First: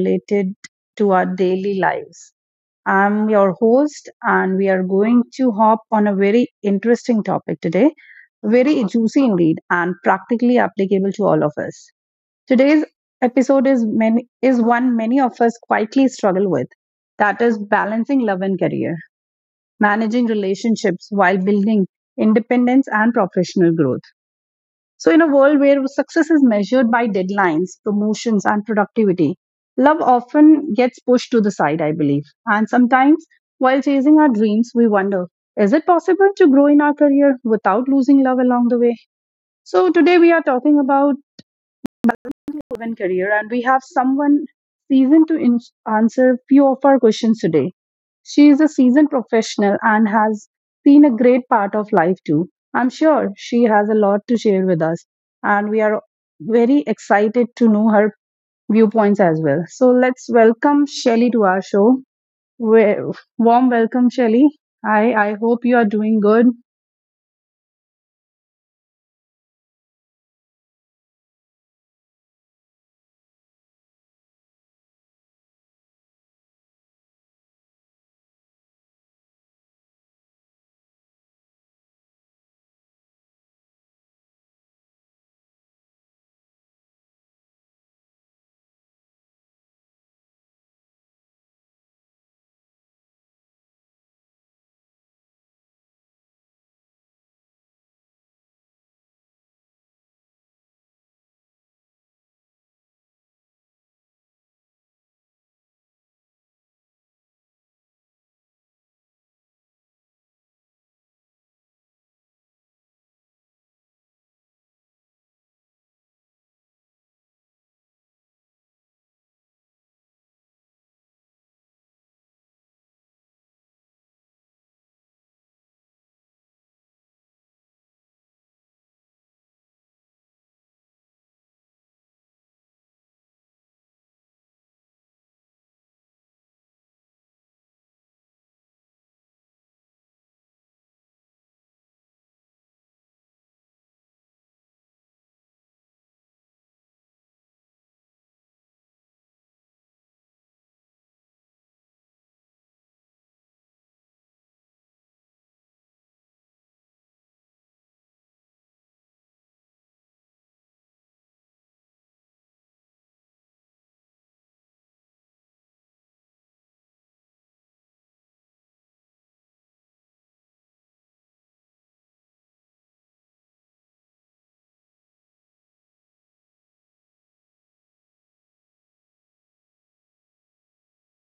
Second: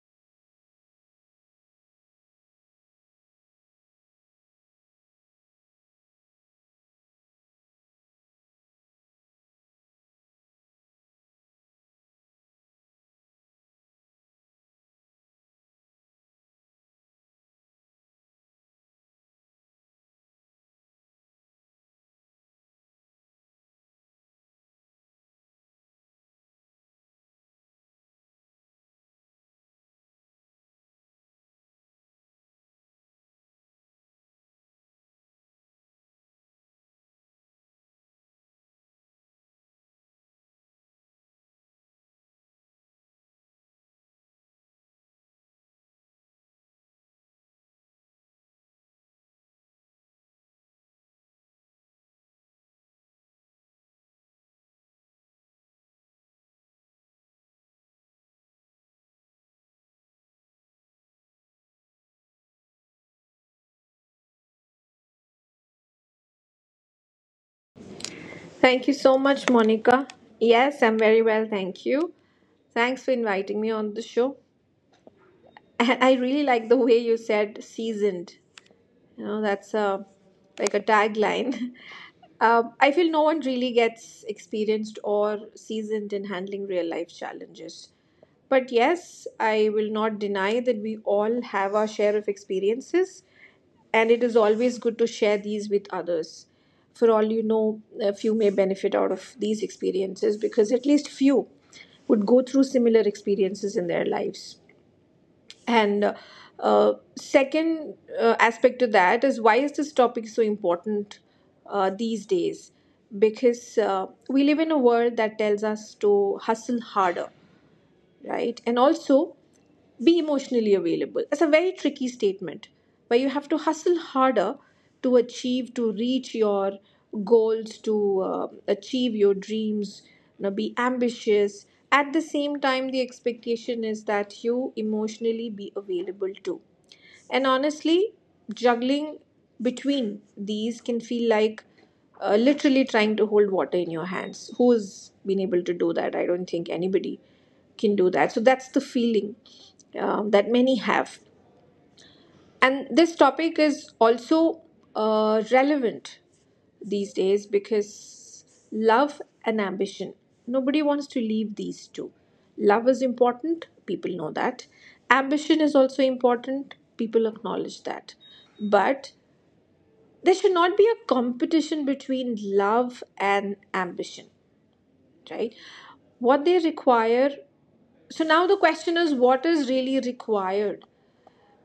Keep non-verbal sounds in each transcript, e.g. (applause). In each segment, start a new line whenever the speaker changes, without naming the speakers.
related to our daily lives. I'm your host, and we are going to hop on a very interesting topic today, very juicy indeed, and practically applicable to all of us. Today's episode is many, is one many of us quietly struggle with, that is balancing love and career, managing relationships while building independence and professional growth. So, in a world where success is measured by deadlines, promotions, and productivity, love often gets pushed to the side, I believe. And sometimes, while chasing our dreams, we wonder, is it possible to grow in our career without losing love along the way? So, today we are talking about Woven Career, and we have someone seasoned to answer few of our questions today. She is a seasoned professional and has seen a great part of life too. I'm sure she has a lot to share with us, and we are very excited to know her viewpoints as well. So let's welcome Shelly to our show. Warm welcome, Shelly. Hi, I hope you are doing good.
Thank you so much, Monica. Yes, I'm very well, thank you. Thanks for inviting me on the show. (laughs) And I really like the way you said seasoned. You know, that's a like a tagline. (laughs) I feel no one really gets experienced or seasoned in handling real life challenges. But yes, I will not deny that we all have our share of experiences, and it is always good to share these with others. For all you know, a few may benefit out of these experiences because at least few would go through similar experiences in their lives. And second aspect to that is why is this topic so important these days? Because we live in a world that tells us to hustle harder, right? And also, be emotionally available. It's a very tricky statement where you have to hustle harder to achieve, to reach your goals, to achieve your dreams, you know, be ambitious. At the same time, the expectation is that you emotionally be available too. And honestly, juggling between these can feel like literally trying to hold water in your hands. Who's been able to do that? I don't think anybody can do that. So that's the feeling that many have. And this topic is also relevant these days because love and ambition, nobody wants to leave these two. Love is important, people know that. Ambition is also important, people acknowledge that. But there should not be a competition between love and ambition, right? What they require So now the question is what is really required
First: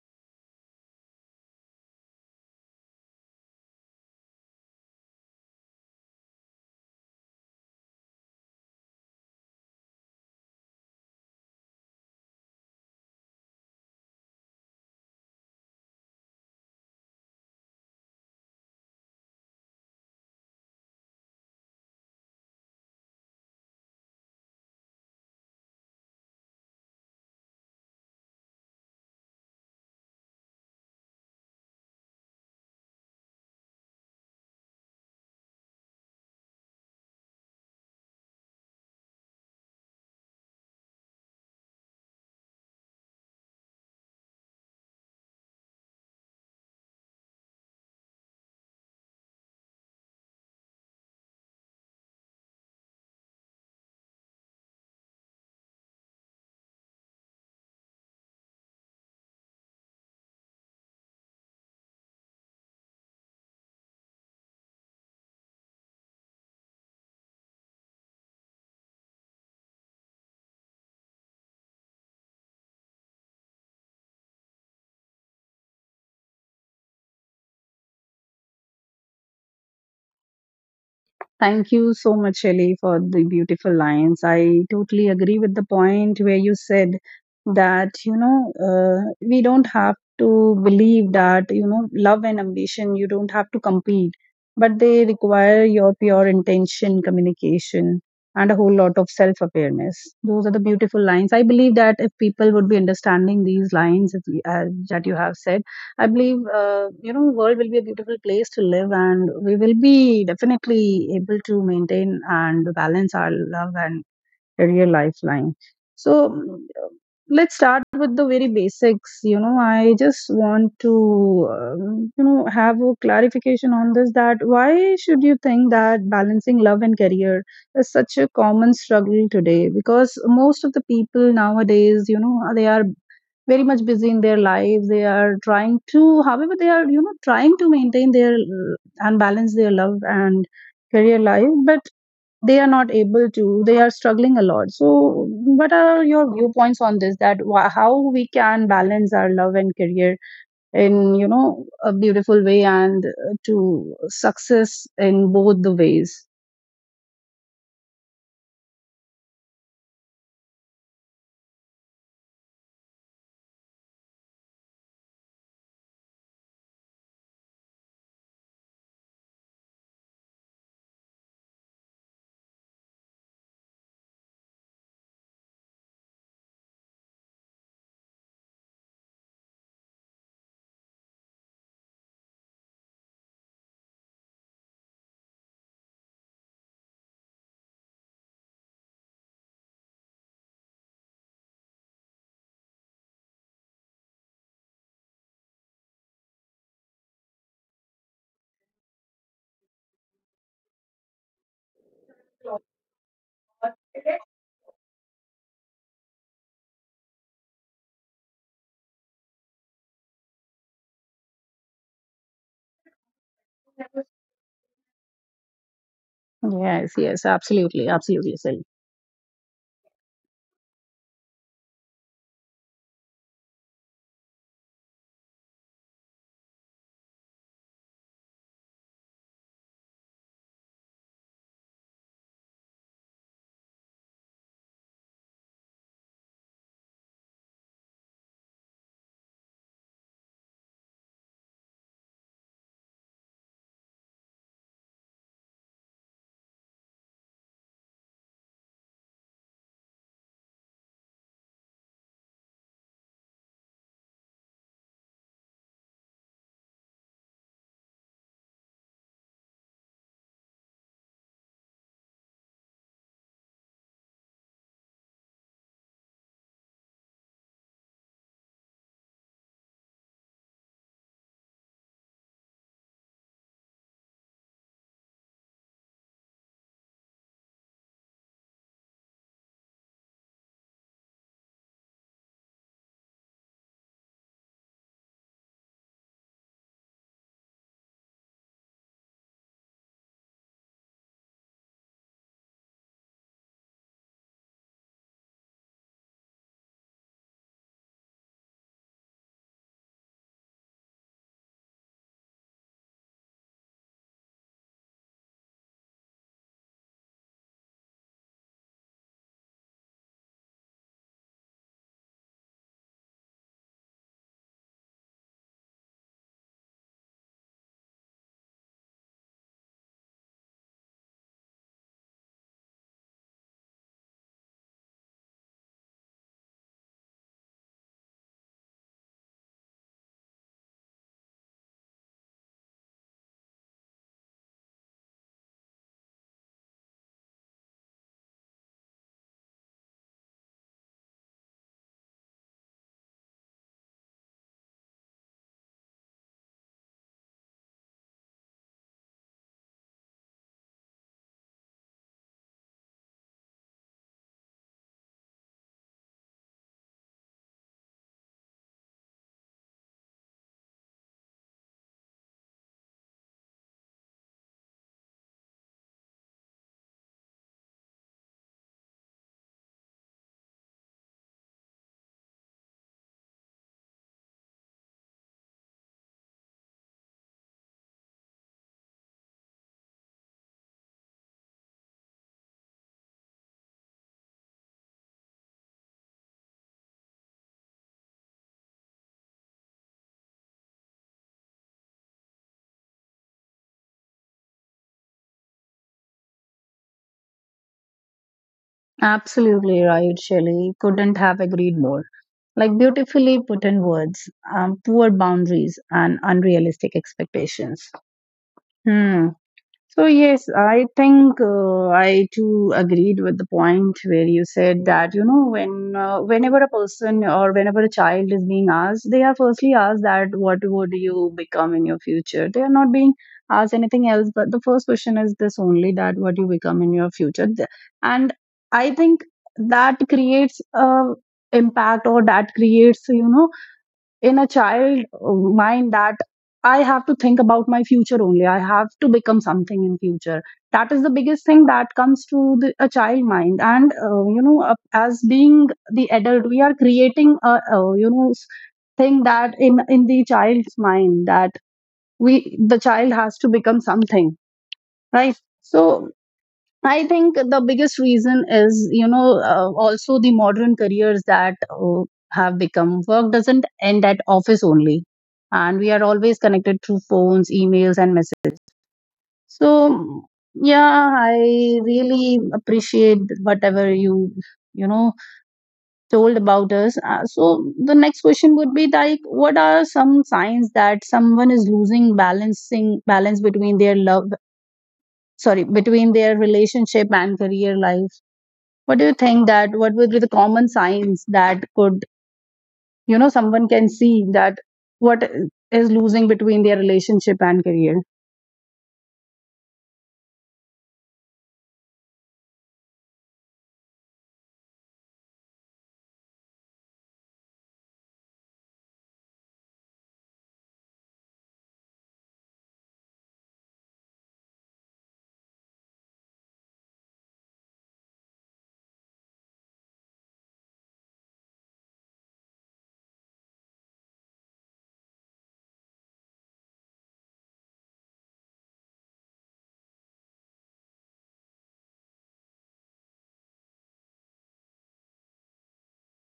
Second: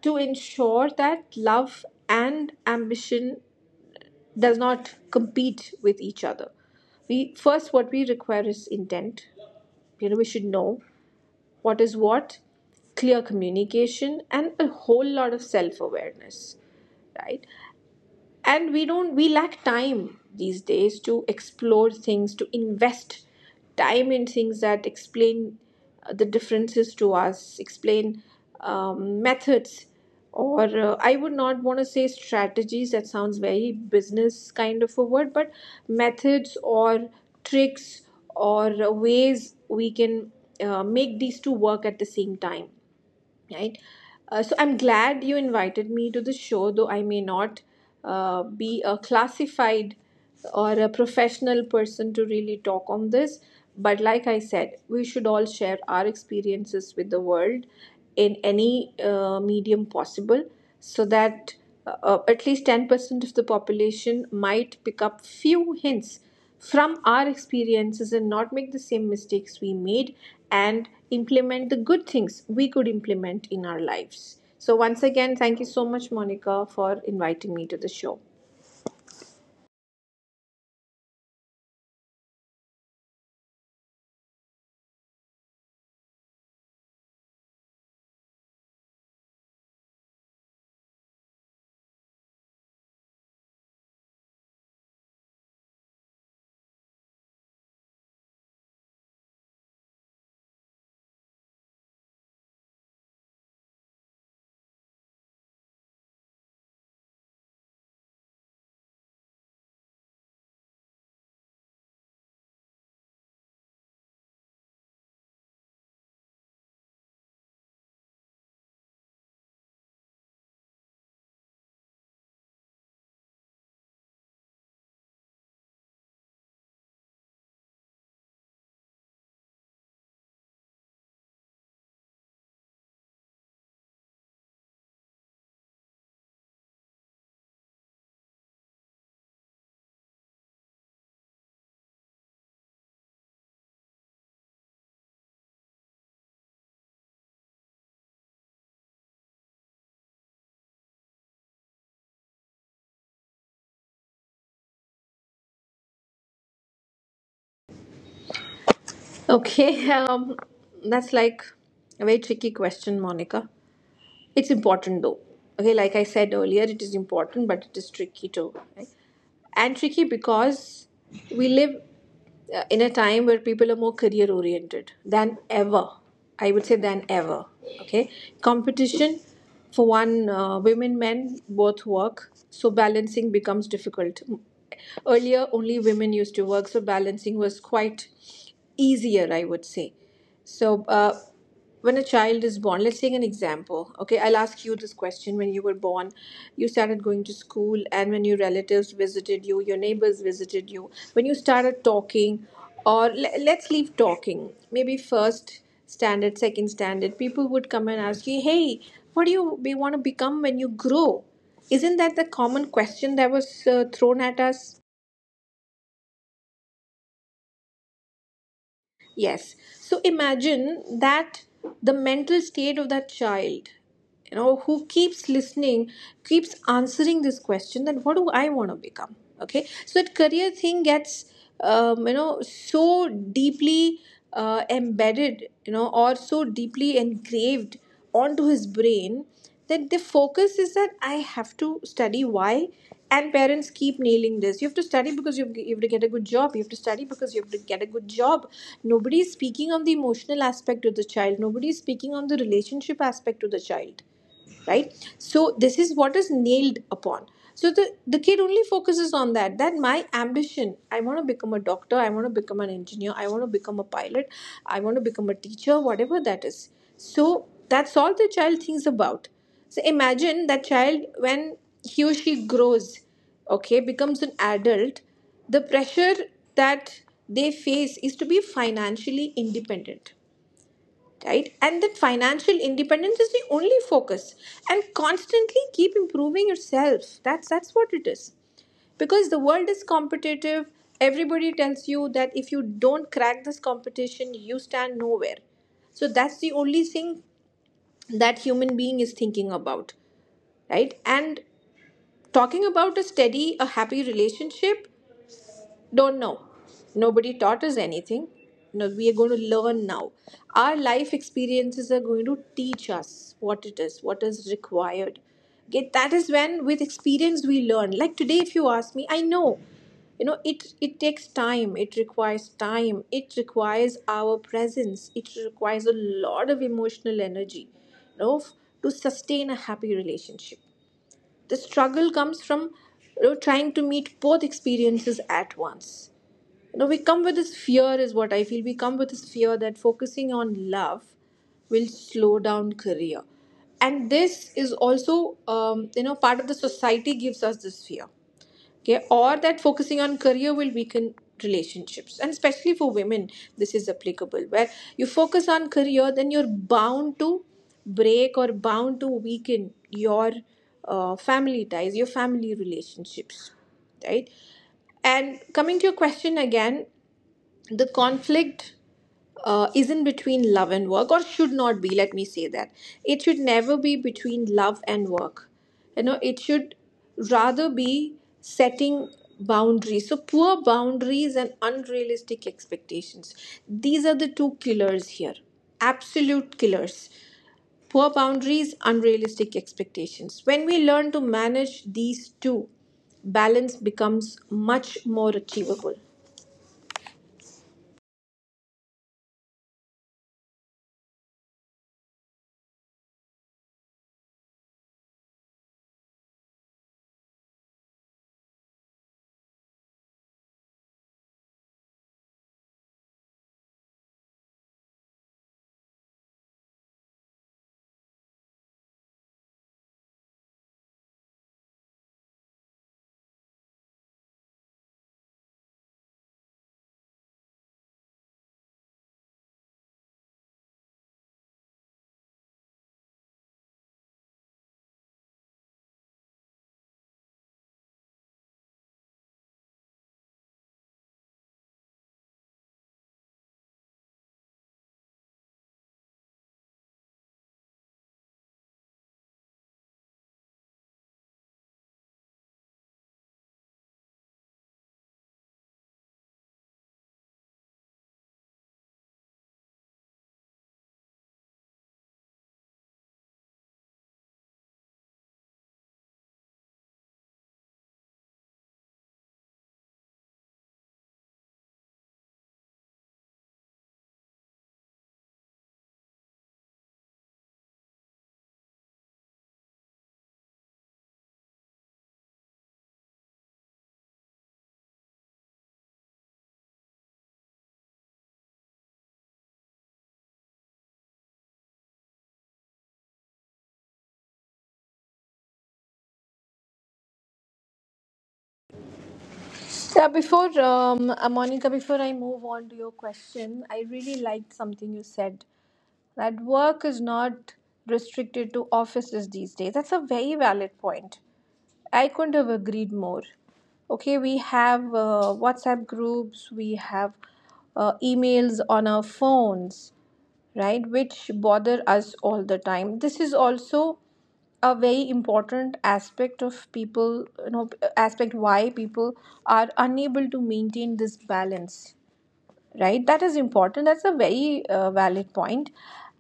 to ensure that love and ambition does not compete with each other. We first What we require is intent. You know, we should know what is what, clear communication and a whole lot of self-awareness, right? And we don't we lack time these days to explore things, to invest time in things that explain the differences to us, explain methods, or I would not want to say strategies, that sounds very business kind of a word, but methods or tricks or ways we can make these two work at the same time, right? So I'm glad you invited me to the show, though I may not be a classified or a professional person to really talk on this. But like I said, we should all share our experiences with the world in any medium possible so that at least 10% of the population might pick up few hints from our experiences and not make the same mistakes we made, and implement the good things we could implement in our lives. So, once again, thank you so much, Monica, for inviting me to the show.
Thank you so much, Shelly, for the beautiful lines. I totally agree with the point where you said that, we don't have to believe that, you know, love and ambition, you don't have to compete, but they require your pure intention, communication, and a whole lot of self awareness. Those are the beautiful lines. I believe that if people would be understanding these lines if, that you have said, I believe, you know, world will be a beautiful place to live, and we will be definitely able to maintain and balance our love and career lifeline. So let's start with the very basics. You know, I just want to, you know, have a clarification on this. That why should you think that balancing love and career is such a common struggle today? Because most of the people nowadays, you know, they are very much busy in their lives, they are trying to, however they are, you know, trying to maintain their and balance their love and career life, but they are not able to, they are struggling a lot. So what are your viewpoints on this, that how we can balance our love and career in, you know, a beautiful way and to success in both the ways?
Okay. (laughs) That's like a very tricky question, Monica. It's important though. Okay, like I said earlier, it is important, but it is tricky too. Right? And tricky because we live in a time where people are more career oriented than ever. I would say than ever. Okay, competition for one, women, men both work, so balancing becomes difficult. Earlier, only women used to work, so balancing was quite easier, I would say. So, when a child is born, let's take an example. Okay, I'll ask you this question. When you were born, you started going to school, and when your relatives visited you, your neighbors visited you, when you started talking, or let's leave talking, maybe first standard, second standard, people would come and ask you, hey, what do you be, want to become when you grow? Isn't that the common question that was thrown at us?
Yes, yes, absolutely, absolutely, Shelly.
Yes. So imagine that the mental state of that child, you know, who keeps listening, keeps answering this question, that what do I want to become? Okay. So that career thing gets, you know, so deeply embedded, you know, or so deeply engraved onto his brain, that the focus is that I have to study. Why? And parents keep nailing this. You have to study because you have to get a good job. You have to study because you have to get a good job. Nobody is speaking on the emotional aspect of the child. Nobody is speaking on the relationship aspect of the child, right? So this is what is nailed upon. So the kid only focuses on that, that my ambition, I want to become a doctor, I want to become an engineer, I want to become a pilot, I want to become a teacher, whatever that is. So that's all the child thinks about. So imagine that child when he or she grows, okay, becomes an adult. The pressure that they face is to be financially independent, right? And that financial independence is the only focus, and constantly keep improving yourself. That's what it is, because the world is competitive. Everybody tells you that if you don't crack this competition, you stand nowhere. So that's the only thing that human being is thinking about, right? And talking about a steady, a happy relationship, don't know. Nobody taught us anything. No, we are going to learn now. Our life experiences are going to teach us what it is, what is required. Okay, that is when with experience we learn. Like today, if you ask me, I know. You know, it takes time. It requires time. It requires our presence. It requires a lot of emotional energy, you know, f- to sustain a happy relationship. The struggle comes from, you know, trying to meet both experiences at once. No, we come with this fear, is what I feel. We come with this fear that focusing on love will slow down career. And this is also, you know, part of the society gives us this fear. Okay. Or that focusing on career will weaken relationships. And especially for women, this is applicable. Where you focus on career, then you're bound to break or bound to weaken your family ties, your family relationships. Right. And coming to your question again, the conflict isn't between love and work, or should not be. Let me say that it should never be between love and work. You know, it should rather be setting boundaries. So, poor boundaries and unrealistic expectations, these are the two killers here, absolute killers. Poor boundaries, unrealistic expectations. When we learn to manage these two, balance becomes much more achievable.
Absolutely right, Shelley, couldn't have agreed more. Like beautifully put in words, poor boundaries and unrealistic expectations. Hmm. So yes, I think I too agreed with the point where you said that, you know, when whenever a person or whenever a child is being asked, they are firstly asked that what would you become in your future. They are not being asked anything else, but the first question is this only, that what you become in your future. And I think that creates a impact, or that creates, you know, in a child mind, that I have to think about my future only, I have to become something in future. That is the biggest thing that comes to the, a child mind, and you know, as being the adult, we are creating a, you know, thing that, in the child's mind, that we the child has to become something, right? So I think the biggest reason is, you know, also the modern careers that have become, work doesn't end at office only. And we are always connected through phones, emails, and messages. So, yeah, I really appreciate whatever you, you know, told about us. So, the next question would be like, what are some signs that someone is losing balancing balance between their love, sorry, between their relationship and career life? What do you think that what would be the common signs that could, you know, someone can see that what is losing between their relationship and career?
Yeah, before Monica, before I move on to your question, I really liked something you said, that work is not restricted to offices these days. That's a very valid point. I couldn't have agreed more. Okay, we have WhatsApp groups, we have emails on our phones, right, which bother us all the time. This is also a very important aspect of people, you know, aspect why people are unable to maintain this balance, right? That is important. That's a very valid point.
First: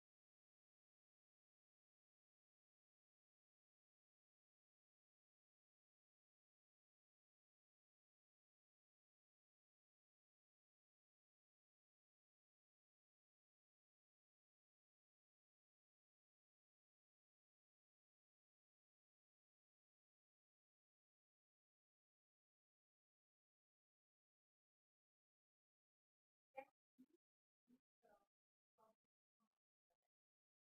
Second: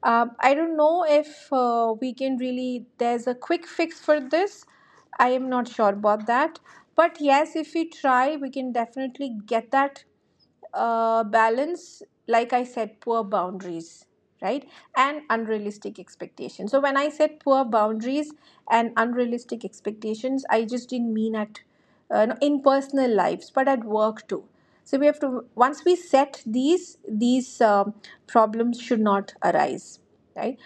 I don't know if we can really, there's a quick fix for this. I am not sure about that. But yes, if we try, we can definitely get that balance. Like I said, poor boundaries, right? And unrealistic expectations. So, when I said poor boundaries and unrealistic expectations, I just didn't mean at no, in personal lives, but at work too. So we have to once we set these problems should not arise, right?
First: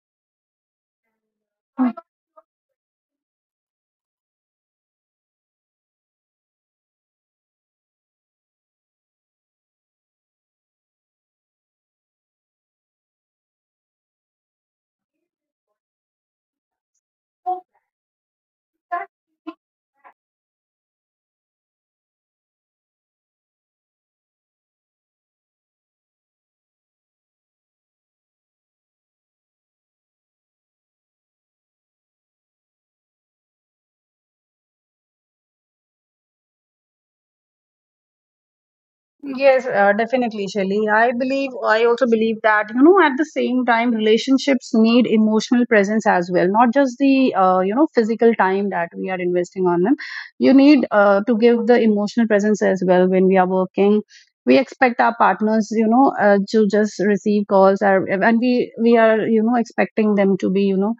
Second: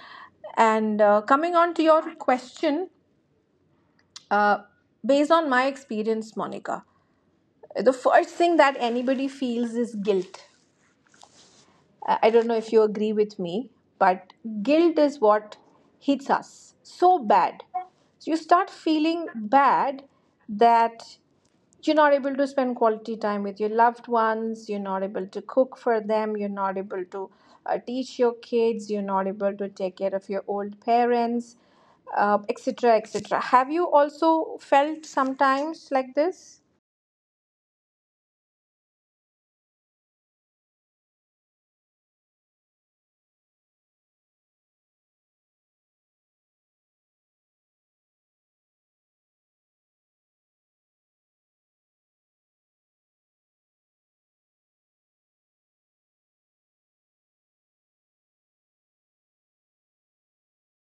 And coming on to your question, uh, based on my experience, Monica, the first thing that anybody feels is guilt. I don't know if you agree with me, but guilt is what hits us so bad. So you start feeling bad that you're not able to spend quality time with your loved ones, you're not able to cook for them, you're not able to teach your kids, you're not able to take care of your old parents, etc. etc. Have you also felt sometimes like this?
Yes, definitely, Shelly. I believe, I also believe that, you know, at the same time, relationships need emotional presence as well, not just the, you know, physical time that we are investing on them. You need to give the emotional presence as well when we are working. We expect our partners, you know, to just receive calls, or, and we are, you know, expecting them to be, you know,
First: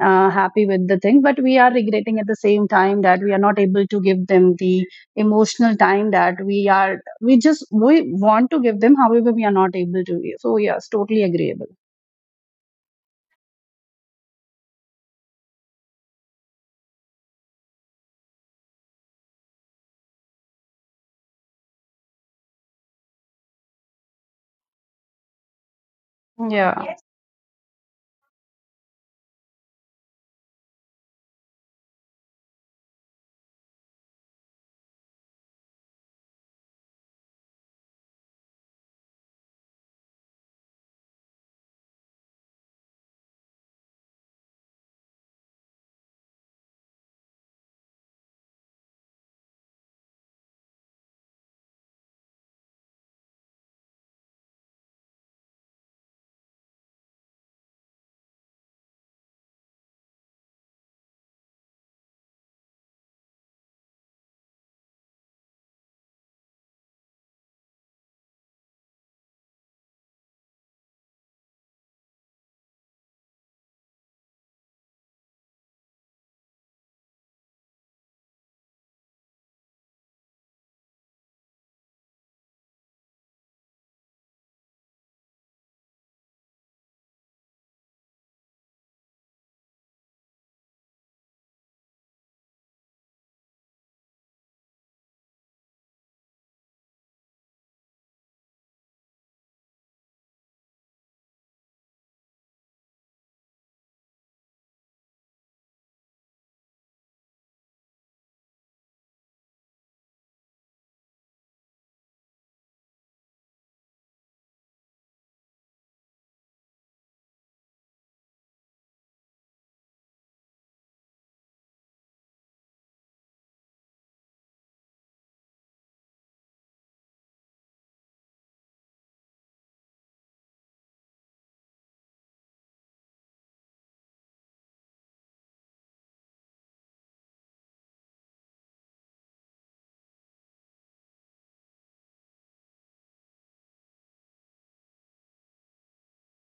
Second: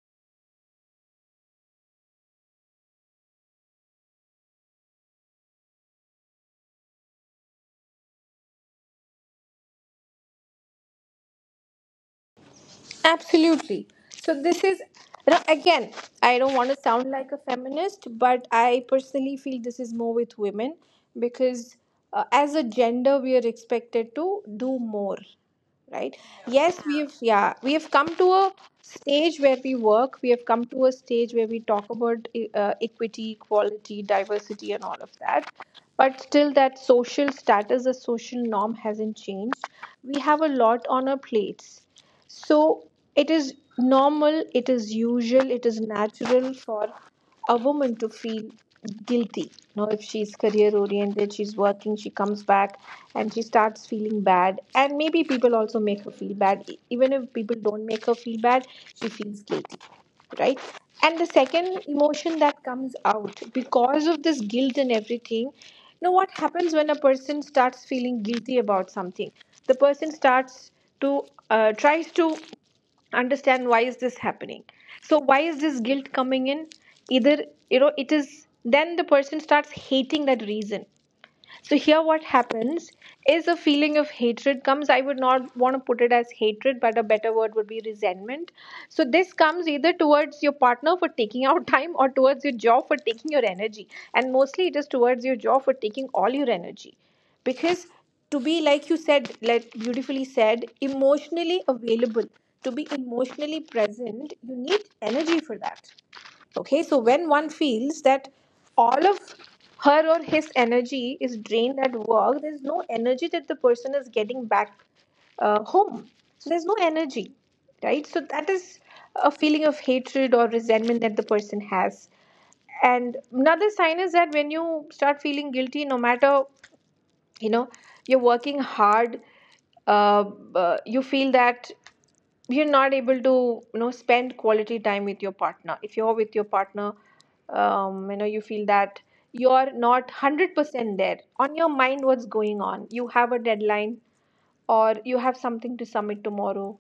happy with the thing, but we are regretting at the same time that we are not able to give them the emotional time that we just we want to give them, however we are not able to. So yes, totally agreeable.
Absolutely. So this is, now again, I don't want to sound like a feminist, but I personally feel this is more with women, because as a gender we are expected to do more, right? Yes,
Yeah.
we've, yeah, we have come to a stage where we work, we have come to a stage where we talk about equity, equality, diversity and all of that. But still that social status, the social norm hasn't changed. We have a lot on our plates. So it is normal, it is usual, it is natural for a woman to feel guilty. Now, if she's career oriented, she's working, she comes back and she starts feeling bad. And maybe people also make her feel bad. E- Even if people don't make her feel bad, she feels guilty, right? And the second emotion that comes out because of this guilt and everything, now what happens when a person starts feeling guilty about something? The person starts to tries to understand why is this happening. So why is this guilt coming in? Either, it is then the person starts hating that reason. So here what happens is a feeling of hatred comes. I would not want to put it as hatred, but a better word would be resentment. So this comes either towards your partner for taking out (laughs) time or towards your job for taking your energy. And mostly it is towards your job for taking all your energy. Because to be, like you said, like beautifully said, emotionally available, to be emotionally present, you need energy for that. Okay, so when one feels that all of her or his energy is drained at work, there's no energy that the person is getting back home. So there's no energy, right? So that is a feeling of hatred or resentment that the person has. And another sign is that when you start feeling guilty, no matter, you know, you're working hard, uh, you feel that you're not able to, spend quality time with your partner, if you're with your partner. You know, you feel that you're not 100% there. On your mind, what's going on, you have a deadline or you have something to submit tomorrow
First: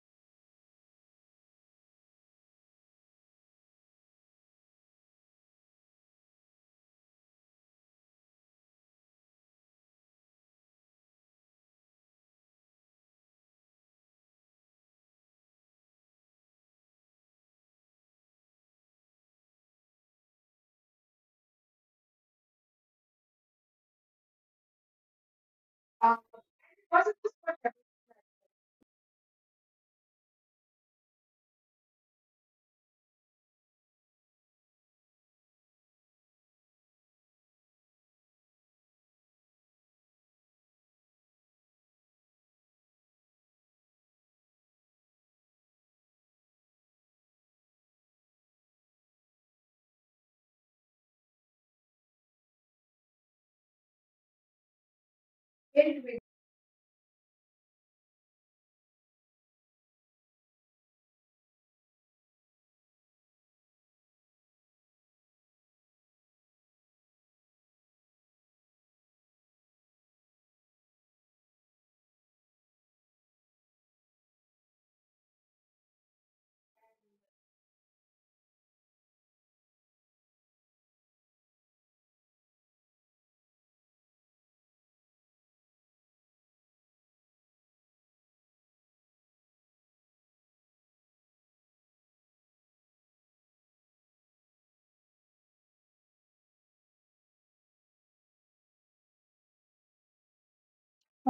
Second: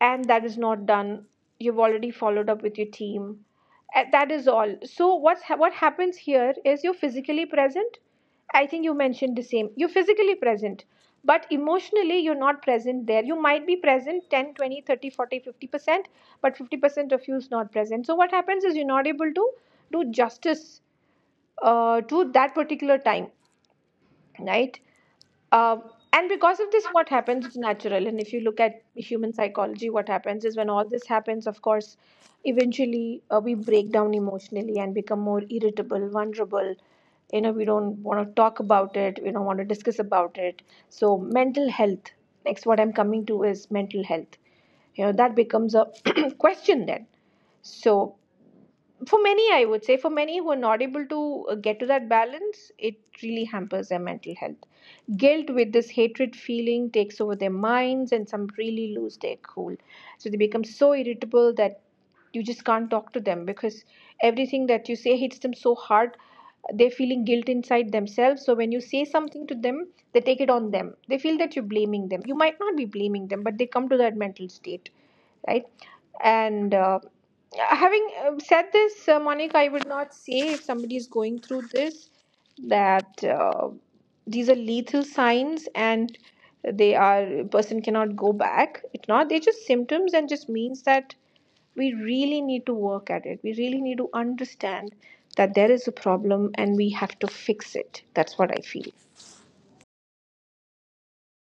and that is not done. You've already followed up with your team. That is all. So what happens here is you're physically present, I think you mentioned the same, you're physically present but emotionally you're not present there. You might be present 10, 20, 30, 40, 50%, but 50% of you is not present. So what happens is you're not able to do justice to that particular time, right? um, and because of this, what happens is natural. And if you look at human psychology, what happens is when all this happens, of course, eventually we break down emotionally and become more irritable, vulnerable. You know, we don't want to talk about it, we don't want to discuss about it. So, mental health, next, what I'm coming to is mental health. You know, that becomes a (clears throat) question then. So, for many, I would say, for many who are not able to get to that balance, it really hampers their mental health. Guilt with this hatred feeling takes over their minds and some really lose their cool. So they become so irritable that you just can't talk to them because everything that you say hits them so hard. They're feeling guilt inside themselves, so when you say something to them, they take it on them. They feel that you're blaming them. You might not be blaming them, but they come to that mental state, right? And having said this, Monica, I would not say, if somebody is going through this, that these are lethal signs and they are person cannot go back. It's not. They're just symptoms and just means that we really need to work at it. We really need to understand that there is a problem and we have to fix it. That's what I feel.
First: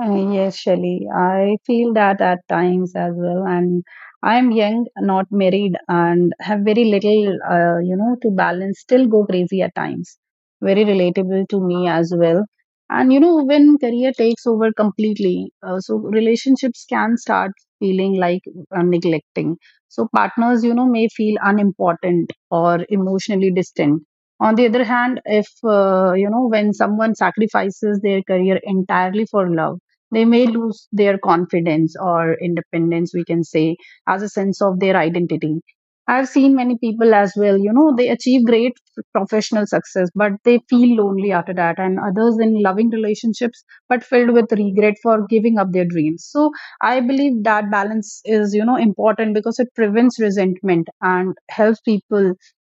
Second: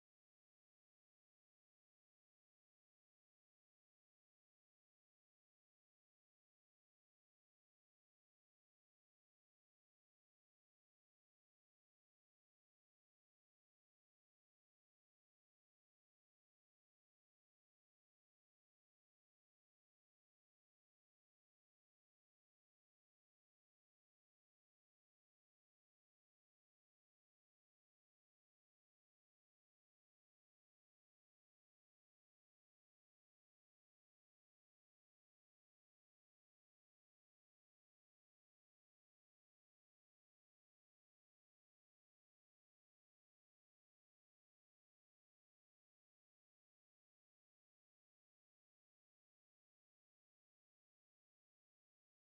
Yes, Shelly. I feel that at times as well. And I'm young, not married, and have very little, you know, to balance, still go crazy at times. Very relatable to me as well. And, you know, when career takes over completely, so relationships can start feeling like neglecting. So partners, you know, may feel unimportant or emotionally distant. On the other hand, if, you know, when someone sacrifices their career entirely for love, they may lose their confidence or independence, we can say, as a sense of their identity. I've seen many people as well, you know, they achieve great professional success, but they feel lonely after that, and others in loving relationships, but filled with regret for giving up their dreams. So I believe that balance is, you know, important because it prevents resentment and helps people,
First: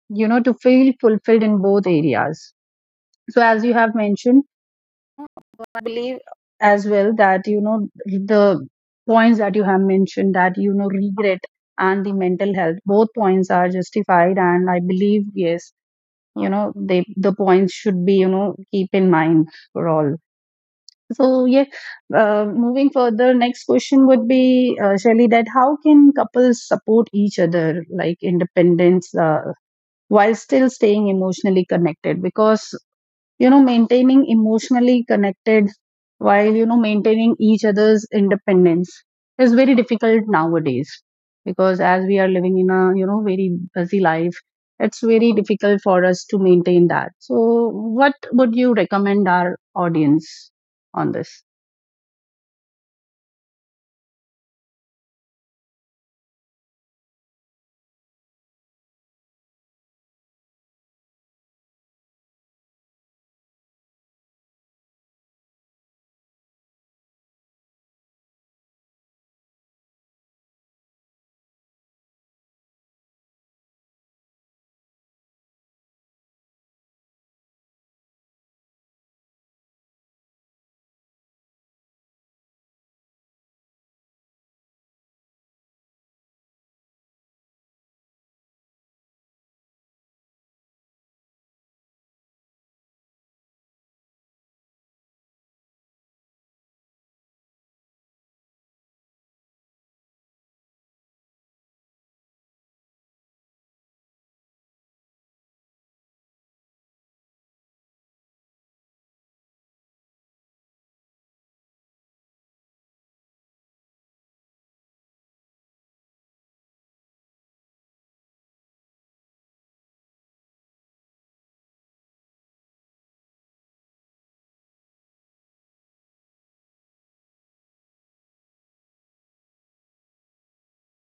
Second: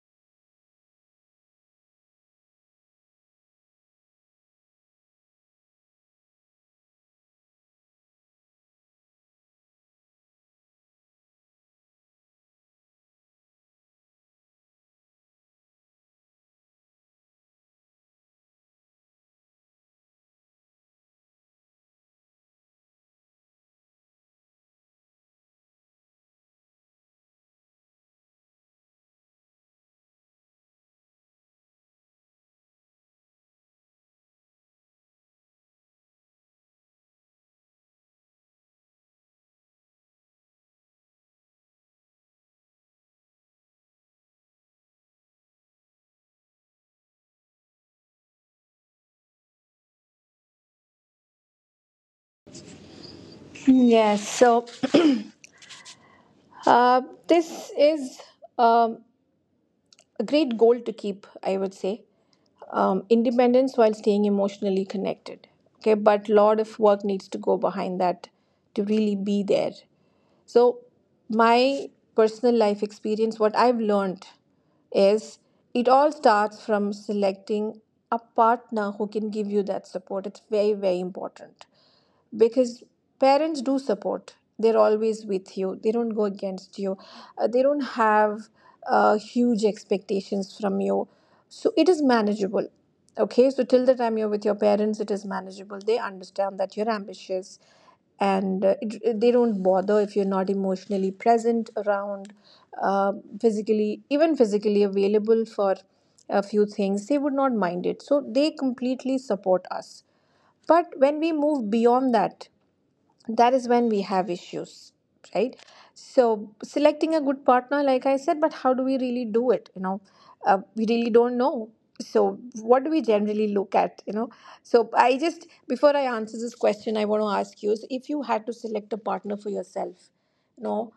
you know, to feel fulfilled in both areas. So, as you have mentioned, I believe as well that, you know, the points that you have mentioned, that you know regret and the mental health, both points are justified, and I believe yes, you know, they the points should be, you know, keep in mind for all. So yeah, moving further, next question would be, Shelly, that how can couples support each other like independence while still staying emotionally connected? Because, you know, maintaining emotionally connected while, you know, maintaining each other's independence is very difficult nowadays, because as we are living in a, you know, very busy life, it's very difficult for us to maintain that. So what would you recommend our audience on this?
Yes. So uh, this is. Um a great goal to keep, I would say. Independence while staying emotionally connected. Okay, but lot of work needs to go behind that to really be there. So, my personal life experience, what I've learned is it all starts from selecting a partner who can give you that support. It's very, very important, because parents do support, they're always with you, they don't go against you. They don't have huge expectations from you, so it is manageable. Okay, so till the time you're with your parents, it is manageable. They understand that you're ambitious and they don't bother if you're not emotionally present around, uh, physically, even physically available for a few things, they would not mind it. So they completely support us. But when we move beyond that, that is when we have issues, right? So selecting a good partner, like I said, but how do we really do it, you know? We really don't know. So what do we generally look at, you know? So I just before I answer this question, I want to ask you, so if you had to select a partner for yourself, you know,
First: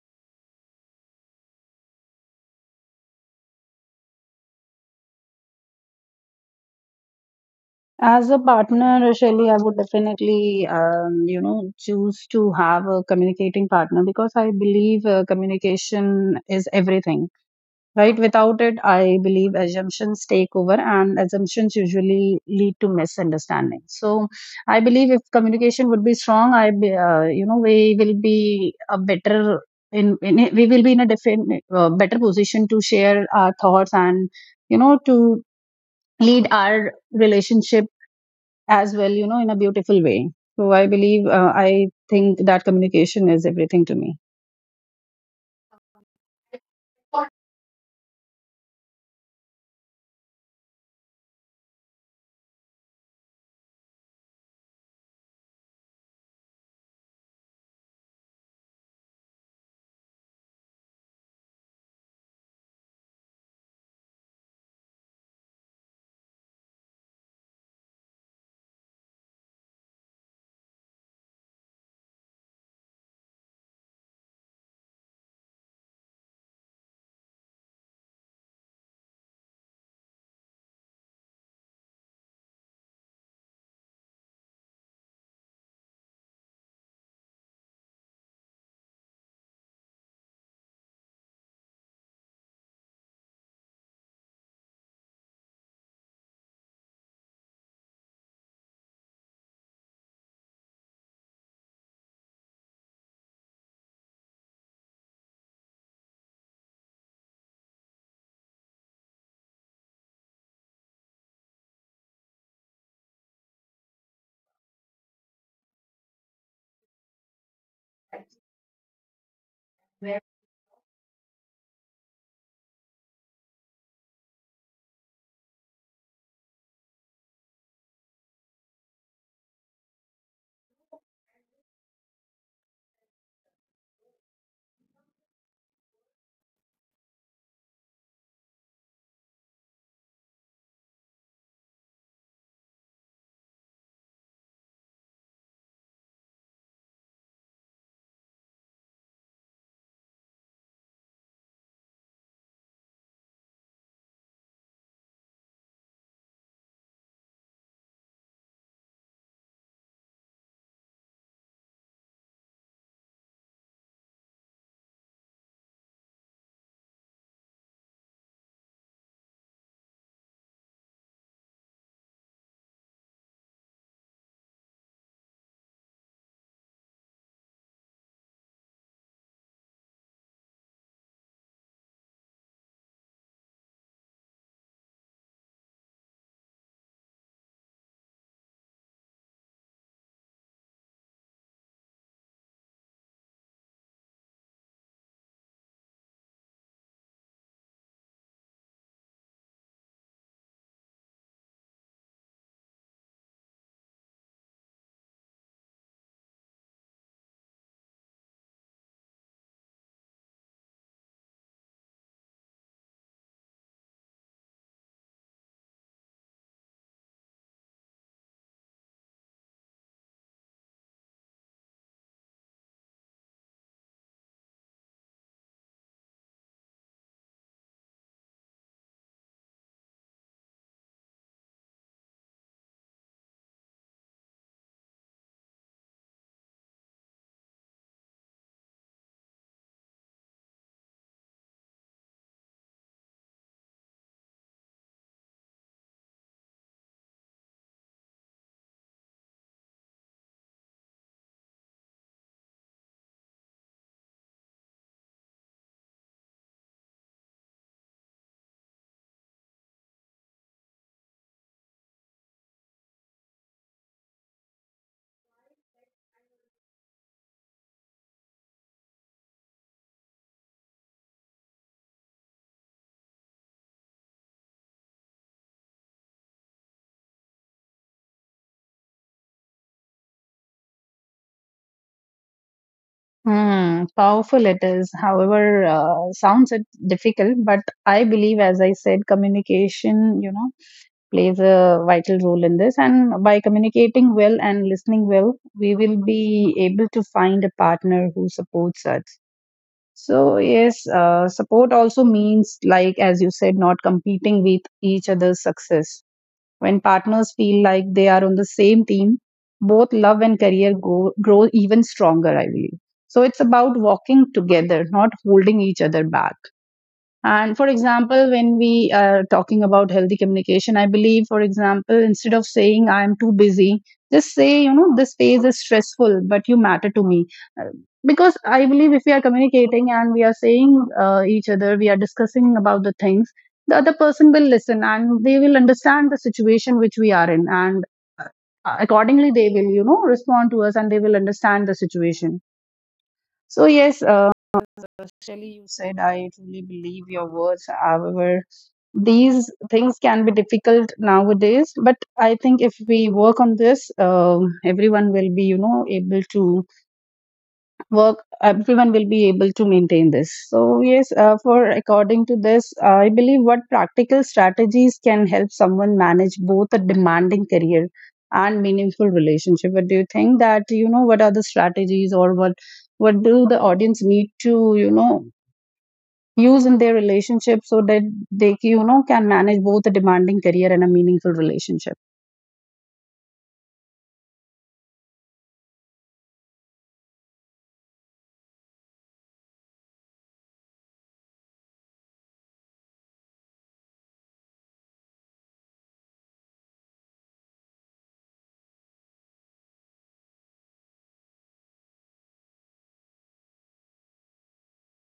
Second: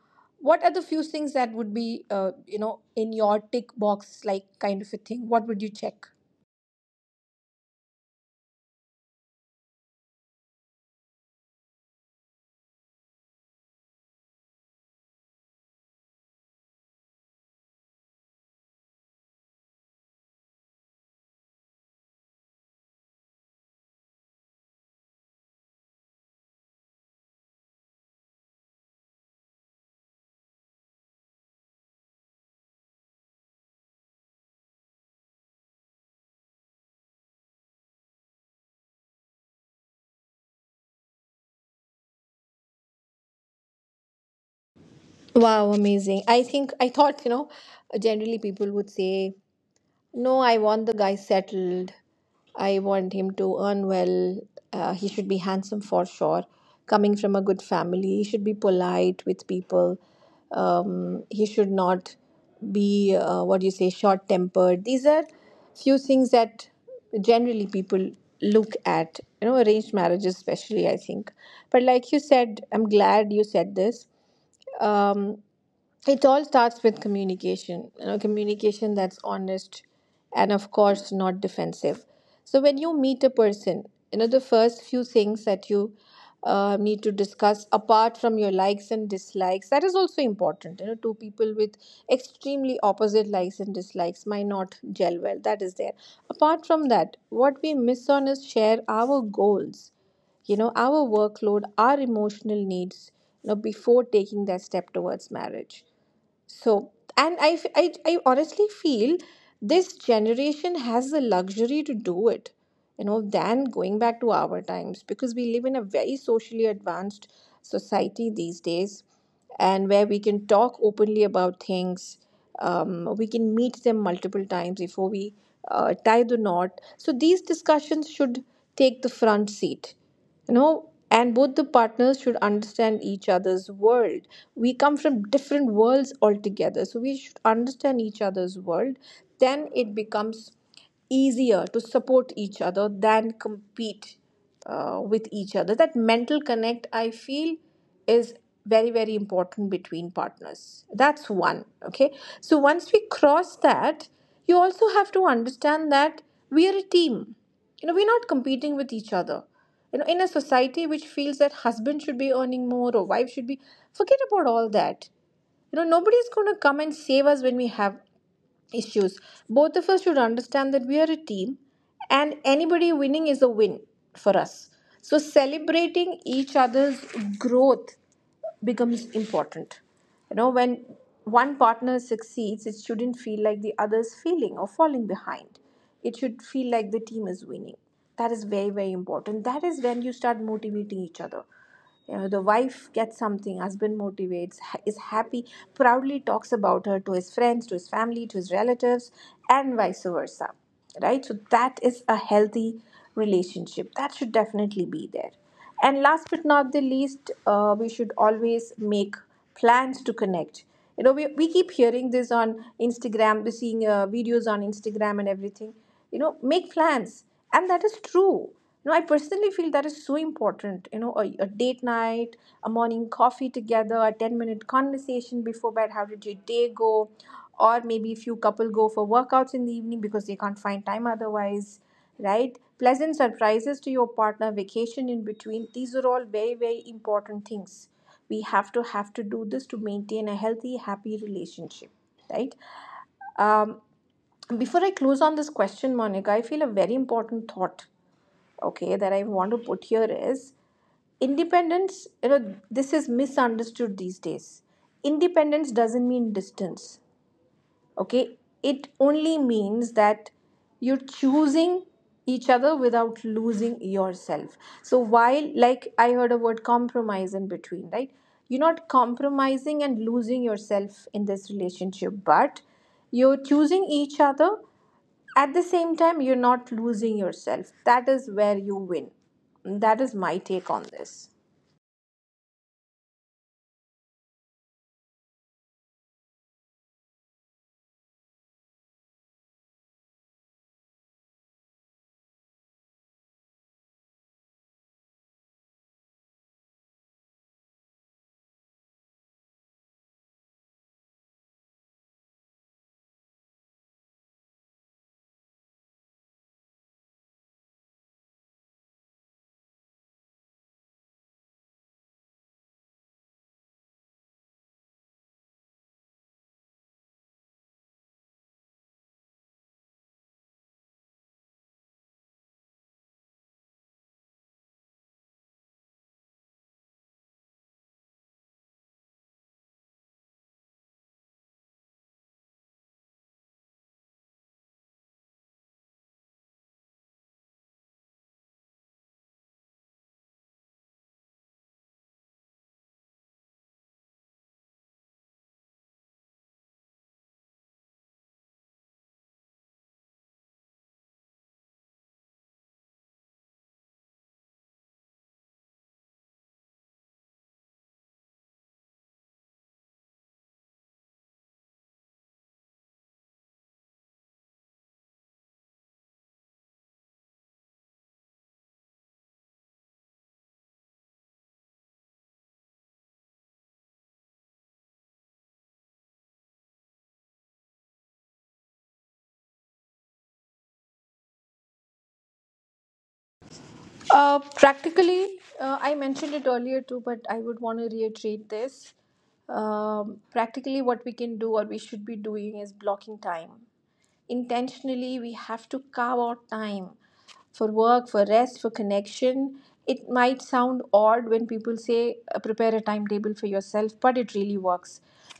what are the few things that would be, you know, in your tick box, like kind of a thing, what would you check?
As a partner, Shelly, I would definitely, you know, choose to have a communicating partner, because I believe communication is everything. Right, without it I believe assumptions take over, and assumptions usually lead to misunderstanding. So I believe if communication would be strong, you know, we will be a better we will be in a different better position to share our thoughts and, you know, to lead our relationship as well, you know, in a beautiful way. So I believe I think that communication is everything to me.
Wow, amazing. I think I thought, you know, generally people would say, no, I want the guy settled. I want him to earn well. He should be handsome for sure. Coming from a good family, he should be polite with people. He should not be, what do you say, short tempered. These are few things that generally people look at, you know, arranged marriages, especially, I think. But like you said, I'm glad you said this. Um, it all starts with communication, you know, communication that's honest and of course not defensive. So when you meet a person, you know, the first few things that you need to discuss, apart from your likes and dislikes, that is also important, you know, two people with extremely opposite likes and dislikes might not gel well, that is there. Apart from that, what we miss on is share our goals, you know, our workload, our emotional needs, you know, before taking that step towards marriage. So, and I honestly feel this generation has the luxury to do it, you know, than going back to our times, because we live in a very socially advanced society these days, and where we can talk openly about things. We can meet them multiple times before we tie the knot. So, these discussions should take the front seat, you know, and both the partners should understand each other's world. We come from different worlds altogether, so we should understand each other's world. Then it becomes easier to support each other than compete with each other. That mental connect, I feel, is very, very important between partners. That's one, okay? So once we cross that, you also have to understand that we are a team, you know, we're not competing with each other. You know, in a society which feels that husband should be earning more or wife should be, forget about all that. You know, nobody's going to come and save us when we have issues. Both of us should understand that we are a team, and anybody winning is a win for us. So celebrating each other's growth becomes important. You know, when one partner succeeds, it shouldn't feel like the other's failing or falling behind. It should feel like the team is winning. That is very, very important. That is when you start motivating each other. You know, the wife gets something, husband motivates, is happy, proudly talks about her to his friends, to his family, to his relatives, and vice versa, right? So that is a healthy relationship that should definitely be there. And last but not the least, we should always make plans to connect. You know, we keep hearing this on Instagram. We're seeing videos on Instagram and everything, you know, make plans. And that is true. No, I personally feel that is so important. You know, a date night, a morning coffee together, a 10-minute minute conversation before bed. How did your day go? Or maybe if you couple go for workouts in the evening because they can't find time otherwise, right? Pleasant surprises to your partner, vacation in between. These are all very, very important things. We have to, have to do this to maintain a healthy, happy relationship, right? Um, Before I close on this question, Monica, I feel a very important thought, okay, that I want to put here is independence, you know, this is misunderstood these days. Independence doesn't mean distance, okay? It only means that you're choosing each other without losing yourself. So while, like I heard a word compromise in between, right, you're not compromising and losing yourself in this relationship, but you're choosing each other. At the same time, you're not losing yourself. That is where you win. That is my take on this.
Hmm, powerful it is. However, sounds it difficult, but I believe, as I said, communication, you know, plays a vital role in this. And by communicating well and listening well, we will be able to find a partner who supports us. So yes, support also means, like as you said, not competing with each other's success. When partners feel like they are on the same team, both love and career grow even stronger, I believe. So it's about walking together, not holding each other back. And for example, when we are talking about healthy communication, I believe, for example, instead of saying I am too busy, just say, you know, this phase is stressful, but you matter to me. Uh, Because I believe if we are communicating and we are saying each other, we are discussing about the things, the other person will listen and they will understand the situation which we are in. And uh, accordingly, they will, you know, respond to us and they will understand the situation. So, yes. Actually, you said I truly believe your words. However, these things can be difficult nowadays, but I think if we work on this, everyone will be, you know, able to work everyone will be able to maintain this. So yes, for according to this I believe, what practical strategies can help someone manage both a demanding career and meaningful relationship? But do you think that, you know, what are the strategies, or what do the audience need to, you know, use in their relationship so that they, you know, can manage both a demanding career and a meaningful relationship?
Practically, I mentioned it earlier too, but I would want to reiterate this. Practically, what we can do or we should be doing is blocking time. Intentionally, we have to carve out time for work, for rest, for connection. It might sound odd when people say, prepare a timetable for yourself, but it really works.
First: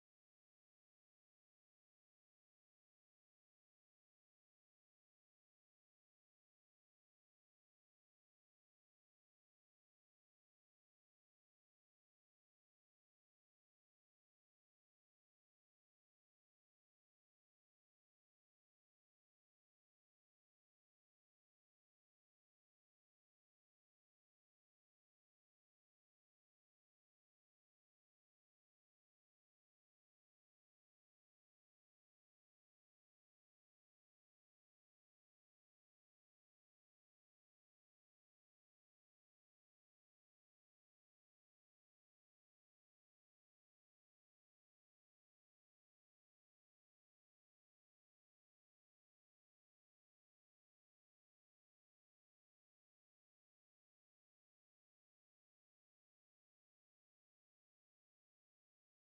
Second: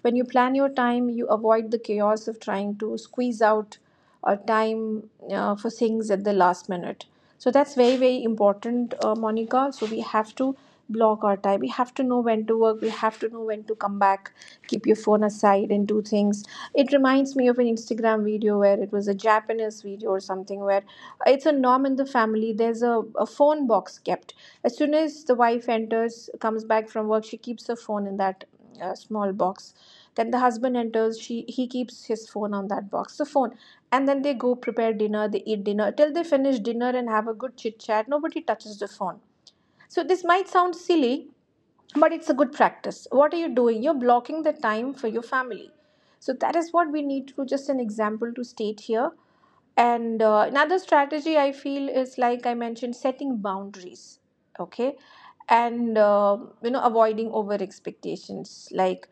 When you plan your time, you avoid the chaos of trying to squeeze out or time for things at the last minute. So that's very, very important, Monica. So we have to block our time. We have to know when to work. We have to know when to come back. Keep your phone aside and do things. It reminds me of an Instagram video where it was a Japanese video or something, where it's a norm in the family. There's a phone box kept. As soon as the wife enters, comes back from work, she keeps her phone in that small box. Then the husband enters, she he keeps his phone on that box. The phone, and then they go prepare dinner, they eat dinner, till they finish dinner and have a good chit chat, nobody touches the phone. So this might sound silly, but it's a good practice. What are you doing? You're blocking the time for your family. So that is what we need to do, just an example to state here. And another strategy I feel, is, like I mentioned, setting boundaries, okay, and you know, avoiding over expectations, like,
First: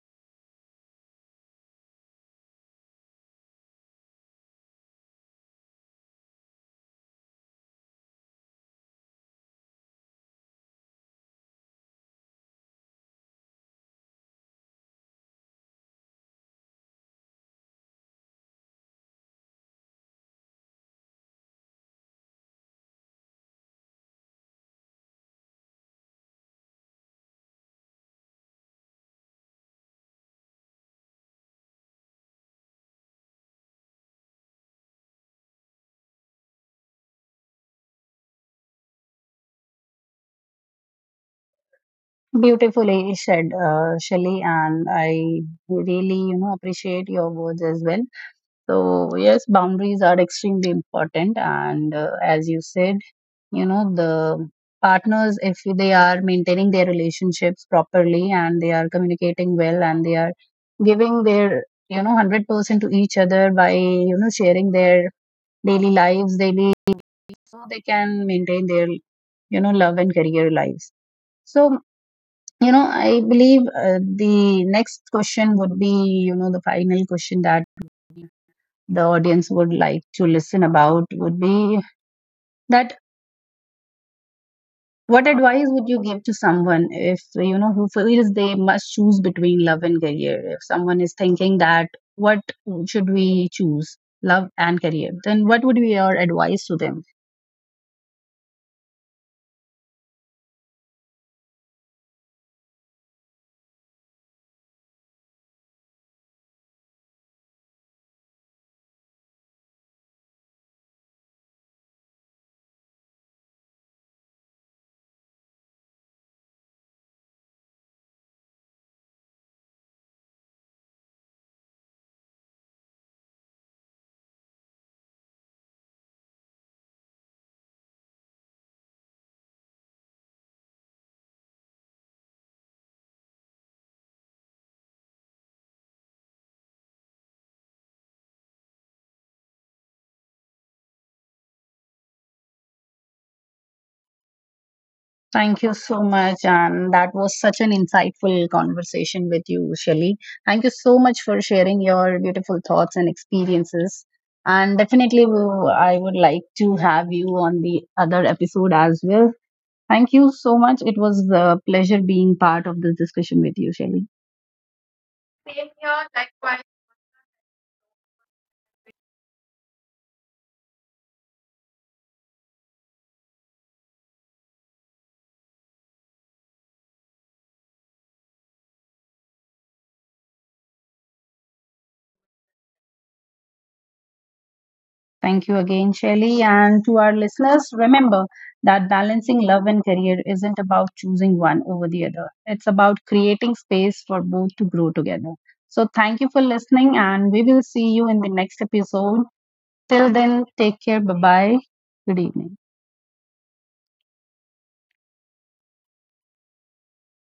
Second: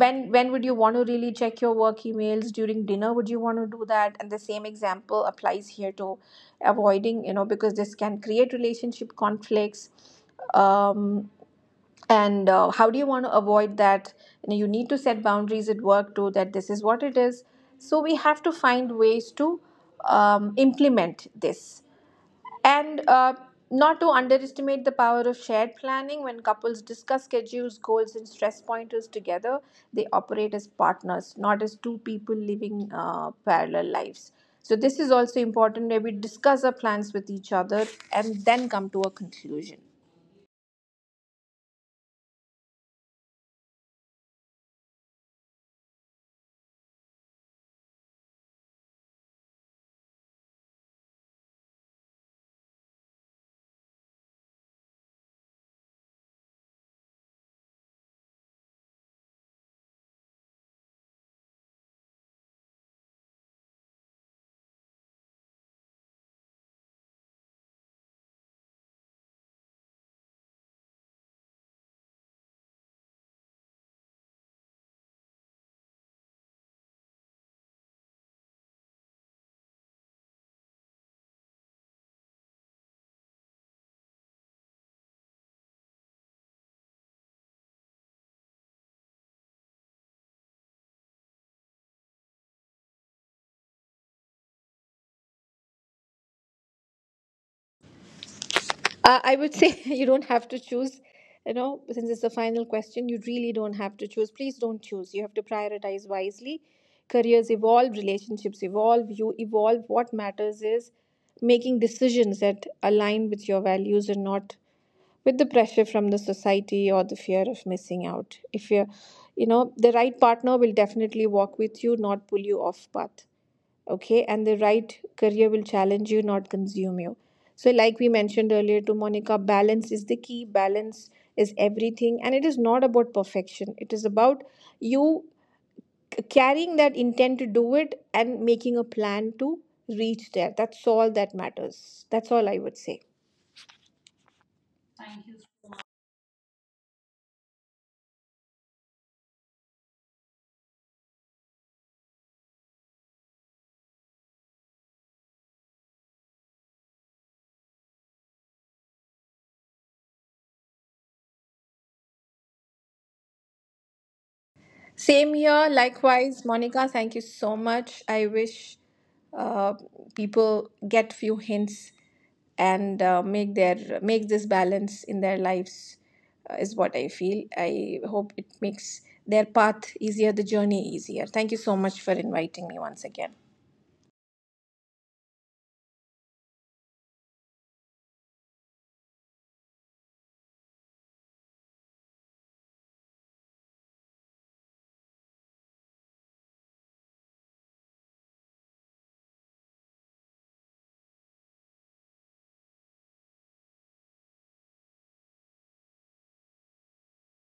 when would you want to really check your work emails during dinner? Would you want to do that? And the same example applies here to avoiding, you know, because this can create relationship conflicts. um, and how do you want to avoid that? You know, you need to set boundaries at work too, that this is what it is. So we have to find ways to implement this. And not to underestimate the power of shared planning, when couples discuss schedules, goals, and stress pointers together, they operate as partners, not as two people living parallel lives. So, this is also important, where we discuss our plans with each other and then come to a conclusion.
Beautifully said, Shelly, and I really, you know, appreciate your words as well. So yes, boundaries are extremely important, and as you said, you know, the partners, if they are maintaining their relationships properly and they are communicating well and they are giving their, you know, 100% to each other by, you know, sharing their daily lives, daily, so they can maintain their, you know, love and career lives. So, you know, I believe the next question would be, you know, the final question that the audience would like to listen about, would be that, what advice would you give to someone if, you know, who feels they must choose between love and career? If someone is thinking that what should we choose, love and career, then what would be your advice to them?
I would say (laughs) you don't have to choose. You know, since it's the final question, you really don't have to choose. Please don't choose. You have to prioritize wisely. Careers evolve, relationships evolve, you evolve. What matters is making decisions that align with your values and not with the pressure from the society or the fear of missing out. If you're, you know, the right partner will definitely walk with you, not pull you off path, okay? And the right career will challenge you, not consume you. So, like we mentioned earlier to Monica, balance is the key. Balance is everything, and it is not about perfection, it is about you carrying that intent to do it and making a plan to reach there. That's all that matters. That's all I would say.
Thank you so much. And that was such an insightful conversation with you, Shelly. Thank you so much for sharing your beautiful thoughts and experiences. And definitely, I would like to have you on the other episode as well. Thank you so much. It was a pleasure being part of this discussion with you, Shelly.
Same here. Likewise, Monica, thank you so much. I wish uh, people get few hints and make their, make this balance in their lives, is what I feel. I hope it makes their path easier, the journey easier. Thank you so much for inviting me once again.
Thank you again, Shelly. And to our listeners, remember that balancing love and career isn't about choosing one over the other. It's about creating space for both to grow together. So thank you for listening, and we will see you in the next episode. Till then, take care. Bye bye. Good evening.